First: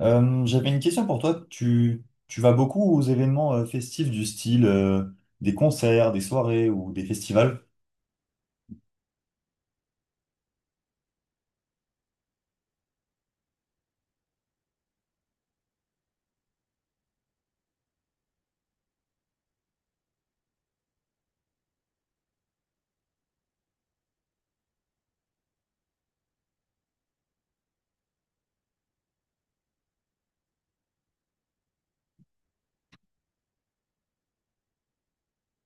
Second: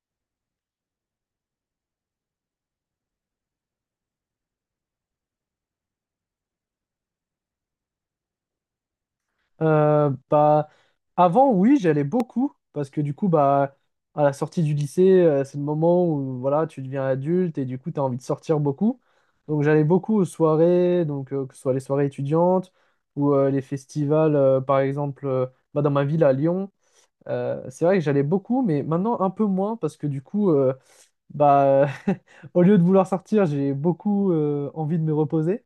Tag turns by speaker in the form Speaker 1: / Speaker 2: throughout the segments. Speaker 1: J'avais une question pour toi. Tu vas beaucoup aux événements festifs du style des concerts, des soirées ou des festivals?
Speaker 2: Bah, avant, oui, j'allais beaucoup parce que du coup, bah, à la sortie du lycée, c'est le moment où voilà, tu deviens adulte et du coup, tu as envie de sortir beaucoup. Donc, j'allais beaucoup aux soirées, donc, que ce soit les soirées étudiantes ou les festivals, par exemple, bah, dans ma ville à Lyon. C'est vrai que j'allais beaucoup, mais maintenant un peu moins parce que du coup, bah, au lieu de vouloir sortir, j'ai beaucoup envie de me reposer.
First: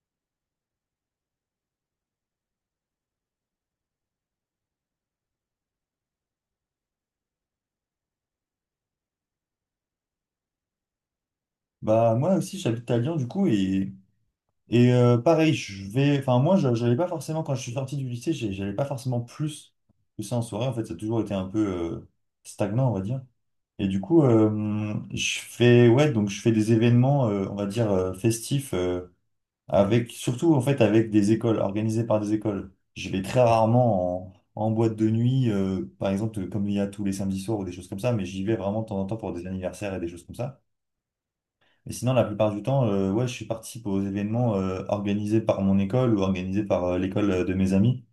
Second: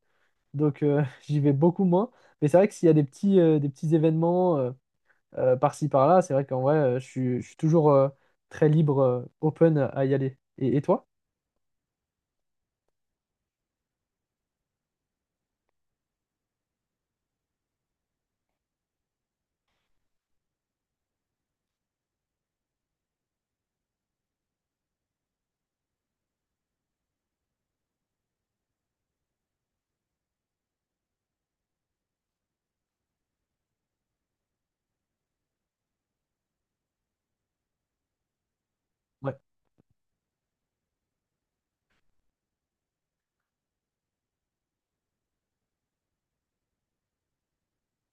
Speaker 2: Donc j'y vais beaucoup moins. Mais c'est vrai que s'il y a des petits événements par-ci par-là, c'est vrai qu'en vrai, je suis toujours très libre, open à y aller. Et toi?
Speaker 1: Bah moi aussi j'habite à Lyon du coup. Et pareil, je vais, enfin moi, je j'allais pas forcément quand je suis sorti du lycée, j'allais pas forcément plus que ça en soirée. En fait, ça a toujours été un peu euh, stagnant, on va dire. Et du coup, je fais, ouais, donc je fais des événements, on va dire festifs, avec surtout en fait avec des écoles, organisés par des écoles. Je vais très rarement en boîte de nuit, par exemple, comme il y a tous les samedis soirs ou des choses comme ça, mais j'y vais vraiment de temps en temps pour
Speaker 2: Ouais.
Speaker 1: des anniversaires et des choses comme ça. Et sinon, la plupart du temps, ouais, je participe aux événements organisés par mon école ou organisés par l'école de mes amis.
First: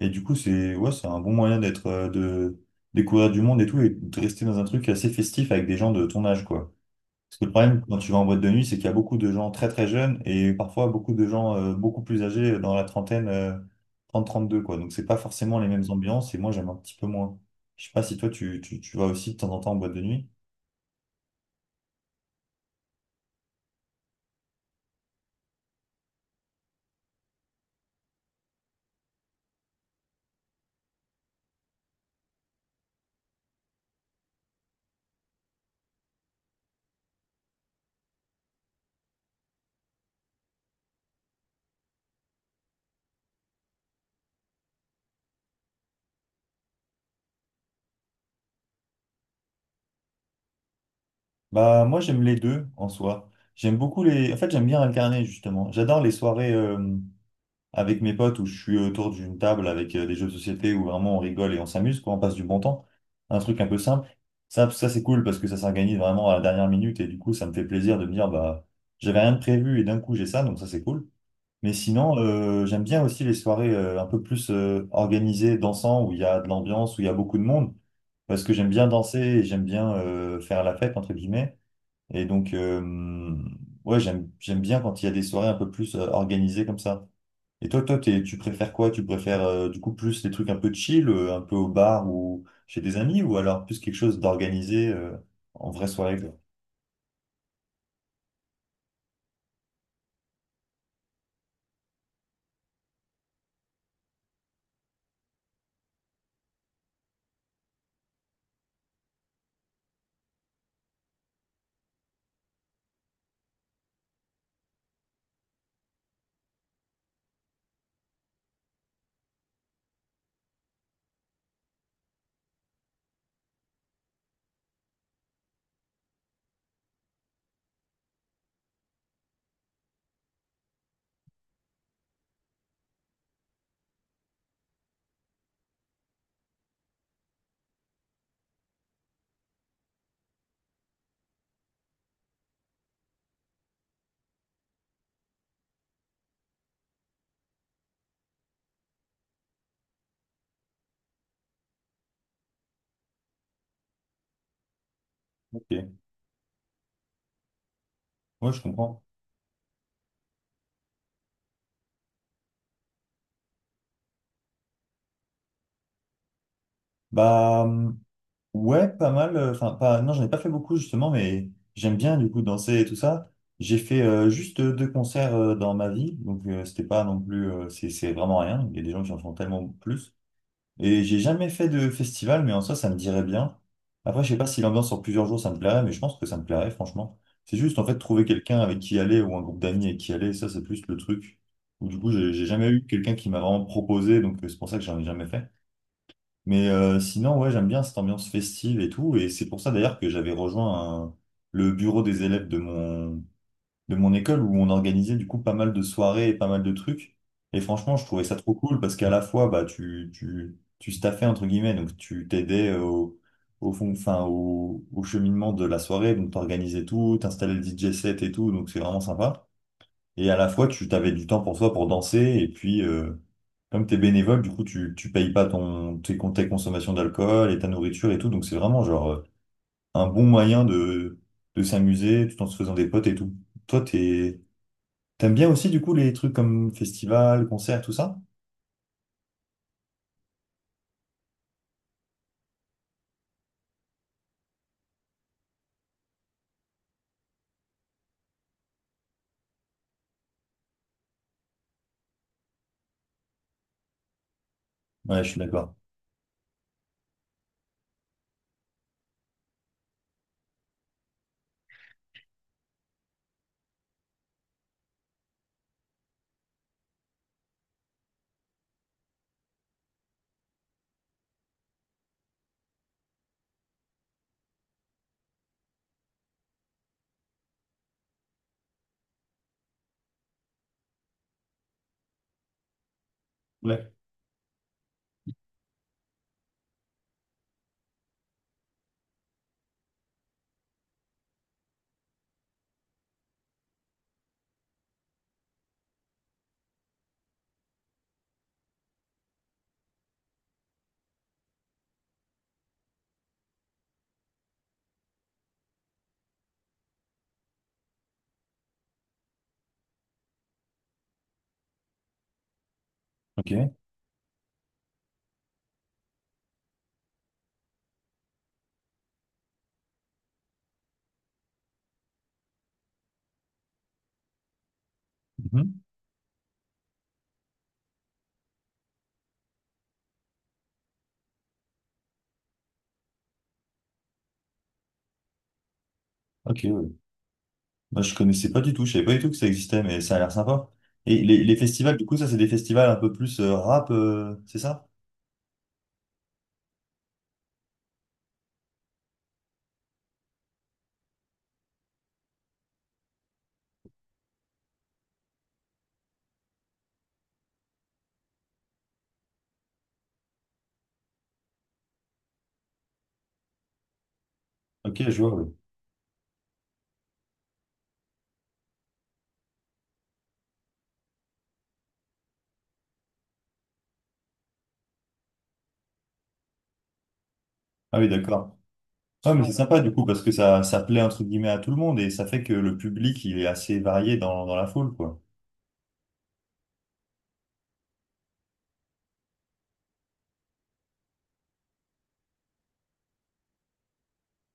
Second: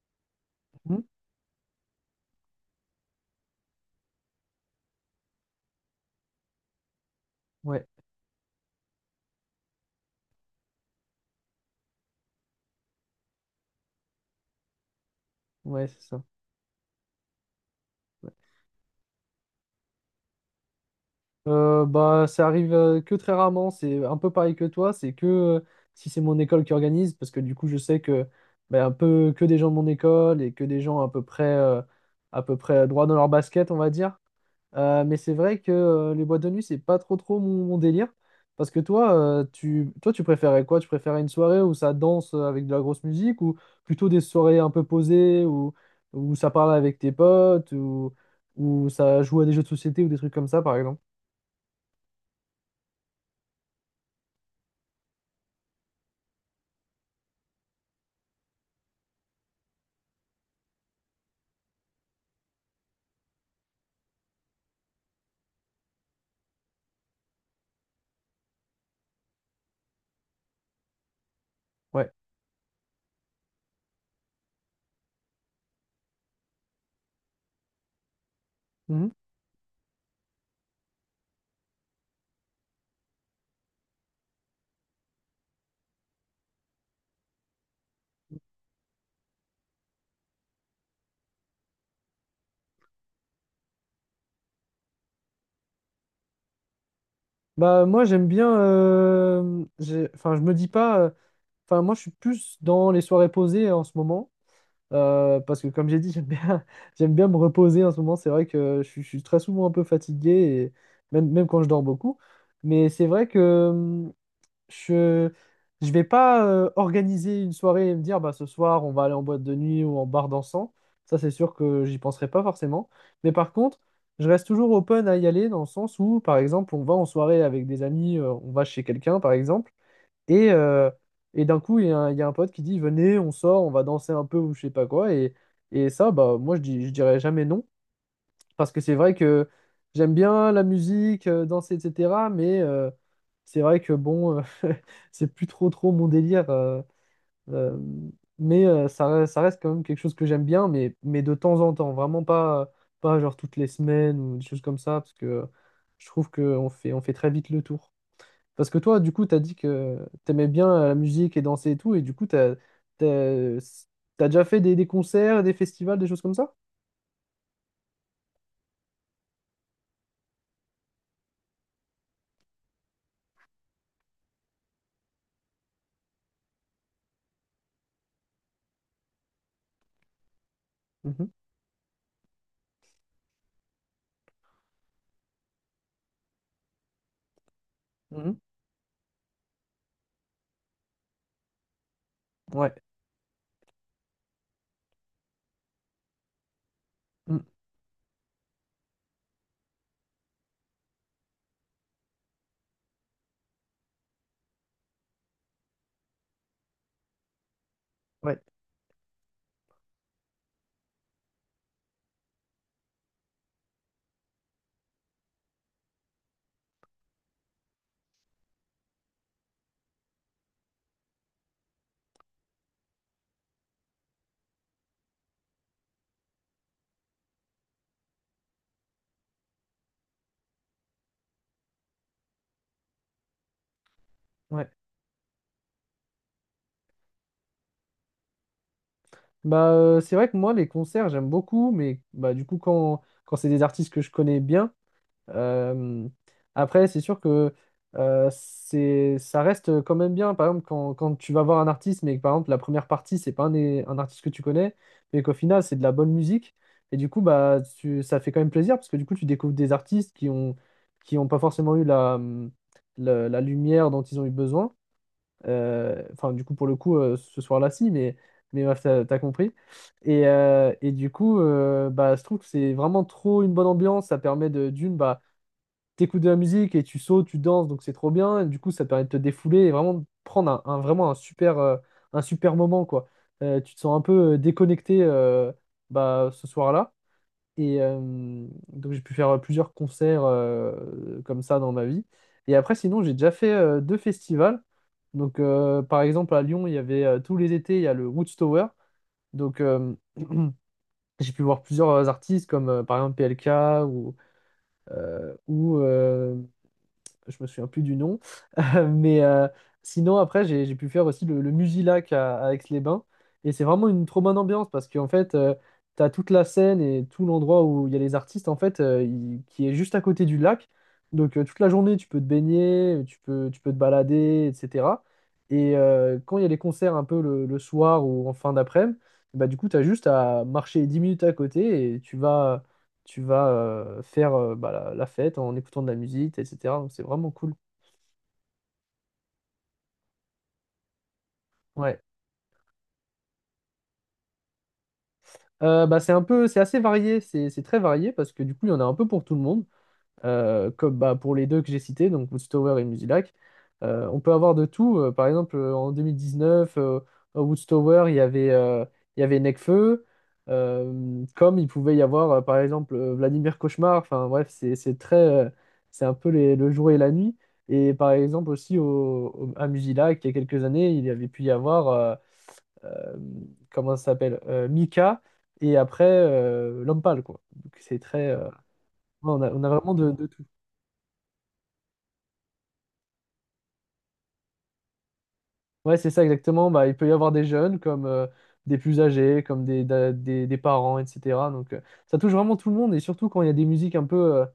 Speaker 1: Et du coup, c'est ouais,
Speaker 2: Mhm.
Speaker 1: c'est un bon moyen d'être de découvrir du monde et tout et de rester dans un truc assez festif avec des gens de ton âge, quoi. Parce que le problème
Speaker 2: Ouais,
Speaker 1: quand tu vas en boîte de nuit, c'est qu'il y a beaucoup de gens très très jeunes et parfois beaucoup de gens beaucoup plus âgés dans la trentaine, trente deux quoi. Donc c'est pas forcément les mêmes
Speaker 2: ouais, c'est ça.
Speaker 1: ambiances et moi j'aime un petit peu moins. Je sais pas si toi
Speaker 2: Ouais.
Speaker 1: tu vas aussi de temps en temps en boîte de nuit.
Speaker 2: Bah, ça arrive que très rarement. C'est un peu pareil que toi. C'est que si c'est mon école qui organise, parce que du coup, je sais que bah, un peu que des gens de mon école et que des gens à peu près droit dans leur basket, on va dire. Mais c'est vrai que les boîtes de nuit, c'est pas trop trop mon, délire. Parce que toi, toi, tu préférais quoi? Tu préférais une soirée où ça danse avec de la grosse musique ou plutôt des soirées un peu posées où, ça parle avec tes potes ou où ça joue à des jeux de société ou des trucs comme ça, par exemple?
Speaker 1: Bah, moi, j'aime les deux en soi. J'aime beaucoup les. En fait, j'aime bien alterner, justement. J'adore les soirées avec mes potes où je suis autour d'une table avec des jeux de société où vraiment on rigole et on s'amuse, quoi, on passe du bon temps. Un truc un peu simple. Ça c'est cool parce que ça s'organise vraiment à la dernière minute et du coup, ça me fait plaisir de me dire, bah, j'avais rien de prévu et d'un coup, j'ai ça, donc ça, c'est cool. Mais
Speaker 2: Ouais.
Speaker 1: sinon, j'aime bien aussi les soirées un peu plus organisées, dansant, où il y a de l'ambiance, où il y a beaucoup de monde, parce que j'aime bien
Speaker 2: Mhm.
Speaker 1: danser et j'aime bien faire la fête, entre guillemets. Et donc, ouais, j'aime bien quand il y a des soirées un peu plus organisées comme ça. Et tu préfères quoi? Tu préfères du coup plus les trucs un peu chill, un peu au bar ou chez des amis, ou alors plus quelque chose d'organisé en vraie soirée, quoi.
Speaker 2: Bah, moi, j'aime bien, enfin, je me dis pas. Enfin, moi, je suis plus dans les soirées posées en ce moment. Parce que comme j'ai dit, j'aime bien, j'aime bien me reposer en ce moment. C'est vrai que je suis très souvent un peu fatigué, et même quand je dors beaucoup. Mais c'est vrai que je je vais pas organiser une soirée et me dire bah, ce soir on va aller en boîte de nuit ou en bar dansant. Ça, c'est sûr que j'y penserai pas forcément. Mais par contre, je reste toujours open à y aller dans le sens où, par exemple, on va en soirée avec des amis, on va chez quelqu'un, par exemple. Et, euh, et d'un coup, il y a un pote qui dit, venez, on sort, on va danser un peu ou je sais pas quoi. Et ça, bah, moi, je dirais jamais non. Parce que c'est vrai que j'aime bien la musique, danser, etc. Mais c'est vrai que bon, c'est plus trop trop mon délire. Euh, mais ça, ça reste quand même quelque chose que j'aime bien, mais de temps en temps. Vraiment pas genre toutes les semaines ou des choses comme ça. Parce que
Speaker 1: Ok,
Speaker 2: je trouve qu'on fait très vite le tour.
Speaker 1: ouais, je
Speaker 2: Parce que toi,
Speaker 1: comprends.
Speaker 2: du coup, t'as dit que t'aimais bien la musique et danser et tout, et du coup, t'as, t'as déjà fait des concerts, des festivals, des choses comme ça?
Speaker 1: Bah, ouais, pas mal. Enfin, pas, non, j'en ai pas fait beaucoup justement, mais j'aime bien du coup danser et tout ça. J'ai fait juste deux concerts dans ma vie, donc c'était pas non plus, c'est vraiment rien. Il y a des gens qui en font tellement plus. Et j'ai
Speaker 2: Mhm,
Speaker 1: jamais fait de festival, mais en soi, ça me dirait bien. Après, je sais pas si l'ambiance sur plusieurs jours, ça me plairait, mais je pense que ça me plairait, franchement. C'est juste, en fait, trouver
Speaker 2: mhm.
Speaker 1: quelqu'un avec qui aller ou un groupe d'amis avec qui aller, ça, c'est plus le truc. Ou du coup, j'ai jamais
Speaker 2: Ouais.
Speaker 1: eu quelqu'un qui m'a vraiment proposé, donc c'est pour ça que j'en ai jamais fait. Mais sinon,
Speaker 2: Mm,
Speaker 1: ouais, j'aime bien cette ambiance festive et tout. Et c'est pour ça, d'ailleurs, que j'avais rejoint le bureau des élèves de mon école où on organisait du coup pas mal de soirées et pas mal de trucs. Et franchement, je trouvais ça
Speaker 2: ouais.
Speaker 1: trop cool parce qu'à la fois, bah, tu staffais entre guillemets, donc tu t'aidais au fond, enfin, au cheminement de la soirée, donc t'organisais tout, t'installais le DJ set et tout, donc c'est vraiment sympa. Et à la fois, tu t'avais du temps pour toi pour danser et puis, comme t'es bénévole, du coup, tu payes pas tes consommations d'alcool et ta nourriture et tout, donc c'est vraiment genre un bon moyen de s'amuser tout en se faisant des potes et tout. Toi, t'es,
Speaker 2: Ouais.
Speaker 1: T'aimes bien aussi, du coup, les trucs comme festival, concert, tout ça?
Speaker 2: Bah, c'est vrai que moi, les concerts, j'aime beaucoup, mais bah, du coup, quand c'est des artistes que je connais bien, euh, après, c'est sûr que ça reste quand même bien. Par exemple, quand tu vas voir un artiste, mais que par exemple, la première partie, c'est pas un artiste que tu connais,
Speaker 1: Ouais,
Speaker 2: mais
Speaker 1: je
Speaker 2: qu'au
Speaker 1: suis
Speaker 2: final,
Speaker 1: d'accord.
Speaker 2: c'est de la bonne musique. Et du coup, bah, ça fait quand même plaisir, parce que du coup, tu découvres des artistes qui ont, pas forcément eu la, la lumière dont ils ont eu besoin. Enfin, du coup, pour le coup, ce soir-là, si, mais bref, t'as compris. Et du coup, bah, je trouve que c'est vraiment trop une bonne ambiance. Ça permet d'une, bah, t'écoutes de la musique et tu sautes, tu danses, donc c'est trop bien. Et du coup, ça permet de te défouler et vraiment de prendre vraiment un super moment, quoi. Tu te
Speaker 1: Ouais.
Speaker 2: sens un peu déconnecté bah, ce soir-là. Et donc j'ai pu faire plusieurs concerts comme ça dans ma vie. Et après, sinon, j'ai déjà fait deux festivals. Donc par exemple, à Lyon, il y avait tous les étés, il y a le Woodstower. Donc j'ai pu voir plusieurs artistes comme par exemple PLK ou, ou je me souviens plus du nom. Mais sinon, après, j'ai pu faire aussi le Musilac à Aix-les-Bains. Et c'est
Speaker 1: Ok.
Speaker 2: vraiment une trop bonne ambiance parce qu'en fait, tu as toute la scène et tout l'endroit où il y a les artistes, en fait, qui est juste à côté du lac. Donc, toute la journée, tu peux te baigner, tu peux te balader, etc. Et
Speaker 1: Mhm.
Speaker 2: quand il y a les concerts un peu le soir ou en fin d'après-midi, bah, du coup, tu as juste à marcher 10 minutes à côté et tu vas faire bah, la fête en écoutant de la musique,
Speaker 1: Ok,
Speaker 2: etc.
Speaker 1: ouais.
Speaker 2: Donc, c'est vraiment cool.
Speaker 1: Moi, je connaissais pas du tout. Je savais pas du tout que ça existait, mais ça a l'air sympa. Et les festivals,
Speaker 2: Ouais.
Speaker 1: du coup, ça, c'est des festivals un peu plus rap, c'est ça?
Speaker 2: Bah, c'est assez varié, c'est très varié parce que du coup, il y en a un peu pour tout le monde, comme bah, pour les deux que j'ai cités, donc Woodstower et Musilac. On peut avoir de tout. Par exemple, en 2019, à Woodstower, il y avait Nekfeu, comme il pouvait y avoir, par exemple, Vladimir Cauchemar. Enfin, bref, c'est
Speaker 1: Ok,
Speaker 2: très,
Speaker 1: je vois, oui.
Speaker 2: c'est un peu le jour et la nuit. Et par exemple, aussi à Musilac, il y a quelques années, il y avait pu y avoir. Euh, Comment ça s'appelle Mika et après l'homme pâle quoi. Donc
Speaker 1: Ah
Speaker 2: c'est
Speaker 1: oui,
Speaker 2: très ouais,
Speaker 1: d'accord. Ouais, mais c'est
Speaker 2: on a
Speaker 1: sympa, du
Speaker 2: vraiment
Speaker 1: coup, parce
Speaker 2: de
Speaker 1: que
Speaker 2: tout.
Speaker 1: ça plaît, entre guillemets, à tout le monde et ça fait que le public, il est assez varié dans la foule, quoi.
Speaker 2: Ouais, c'est ça exactement. Bah, il peut y avoir des jeunes comme des plus âgés, comme des parents, etc. Donc ça touche vraiment tout le monde et surtout quand il y a des musiques un peu euh,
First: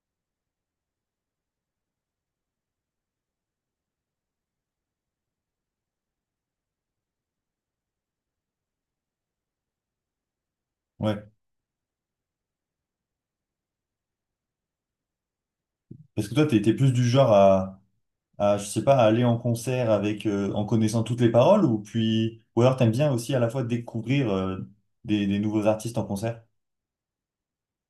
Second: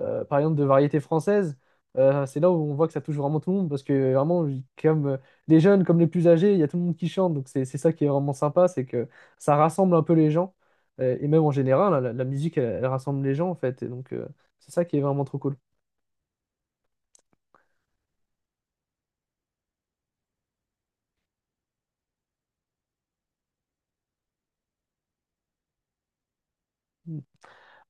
Speaker 2: euh, par exemple, de variété française, c'est là où on voit que ça touche vraiment tout le monde, parce que vraiment, comme les jeunes, comme les plus âgés, il y a tout le monde qui chante, donc c'est ça qui est vraiment sympa, c'est que ça rassemble un peu les gens,
Speaker 1: Ouais.
Speaker 2: et même en général, hein, la musique, elle rassemble les gens, en fait, et donc c'est ça qui est vraiment trop cool.
Speaker 1: Parce que toi, t'es plus du genre à je sais pas, à aller en concert avec, en connaissant toutes les paroles ou puis, ou alors t'aimes bien aussi à la fois découvrir, des nouveaux artistes en concert?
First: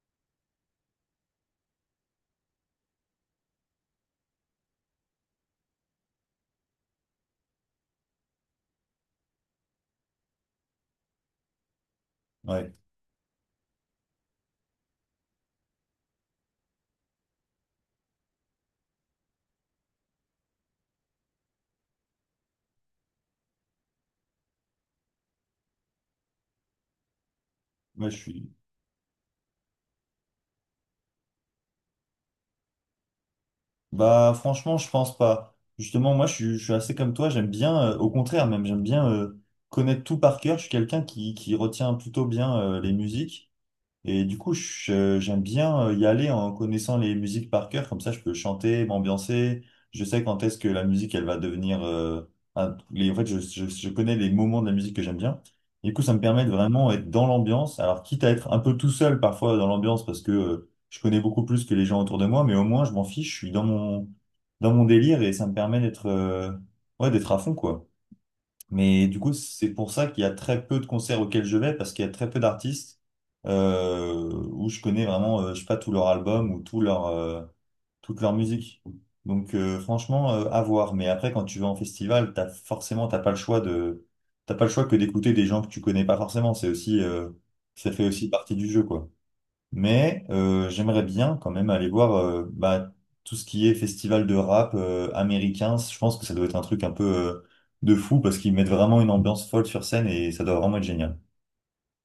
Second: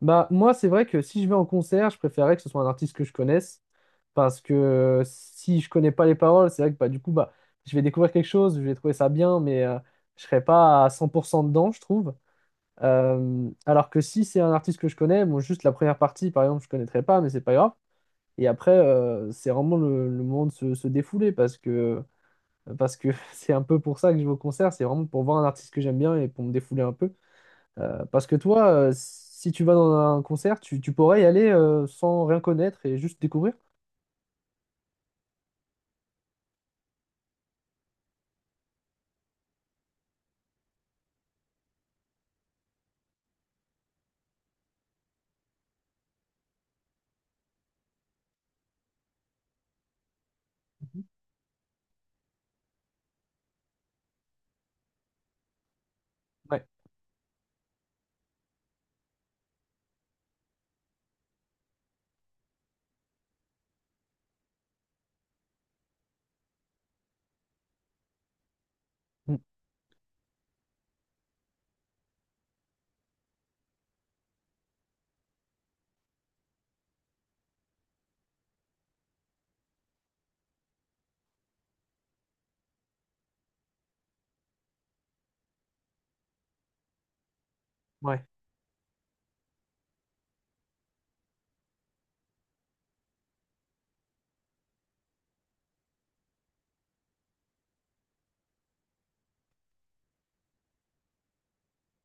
Speaker 2: Bah, moi, c'est vrai que si je vais en concert, je préférerais que ce soit un artiste que je connaisse. Parce que si je connais pas les paroles, c'est vrai que bah, du coup, bah, je vais découvrir quelque chose, je vais trouver ça bien, mais je serai pas à 100% dedans, je trouve.
Speaker 1: Ouais,
Speaker 2: Alors que si c'est un artiste que je connais, bon, juste la première partie, par exemple, je connaîtrais pas, mais c'est pas grave. Et après, c'est vraiment le moment de se défouler parce que parce que c'est un peu pour ça que je vais au concert, c'est vraiment pour voir un artiste que j'aime bien et pour me défouler un peu.
Speaker 1: moi je
Speaker 2: Parce que
Speaker 1: suis.
Speaker 2: toi, si tu vas dans un concert, tu pourrais y aller sans rien connaître et juste découvrir.
Speaker 1: Bah franchement, je pense pas. Justement, je suis assez comme toi, j'aime bien, au contraire même, j'aime bien connaître tout par cœur. Je suis quelqu'un qui retient plutôt bien les musiques. Et du coup, j'aime bien y aller en connaissant les musiques par cœur, comme ça je peux chanter, m'ambiancer. Je sais quand est-ce que la
Speaker 2: Mhm.
Speaker 1: musique, elle va devenir... un- les, en fait, je connais les moments de la musique que j'aime bien. Du coup, ça me permet de
Speaker 2: Ouais.
Speaker 1: vraiment être dans l'ambiance. Alors, quitte à être un peu tout seul parfois dans l'ambiance, parce que je connais beaucoup plus que les gens autour de moi, mais au moins, je m'en fiche, je suis dans dans mon délire et ça me permet d'être ouais, d'être à fond, quoi. Mais du coup,
Speaker 2: Mm.
Speaker 1: c'est pour ça qu'il y a très peu de concerts auxquels je vais, parce qu'il y a très peu d'artistes où je connais vraiment, je sais pas, tout leur album ou tout leur toute leur musique. Donc franchement, à voir. Mais après, quand tu vas en festival, t'as forcément, t'as pas le choix que d'écouter des gens que tu connais pas forcément. C'est aussi, ça fait
Speaker 2: Ouais.
Speaker 1: aussi partie du jeu, quoi. Mais j'aimerais bien quand même aller voir bah, tout ce qui est festival de rap américain. Je pense que ça doit être un truc un peu de fou parce qu'ils mettent vraiment une ambiance folle sur scène et ça doit vraiment être génial.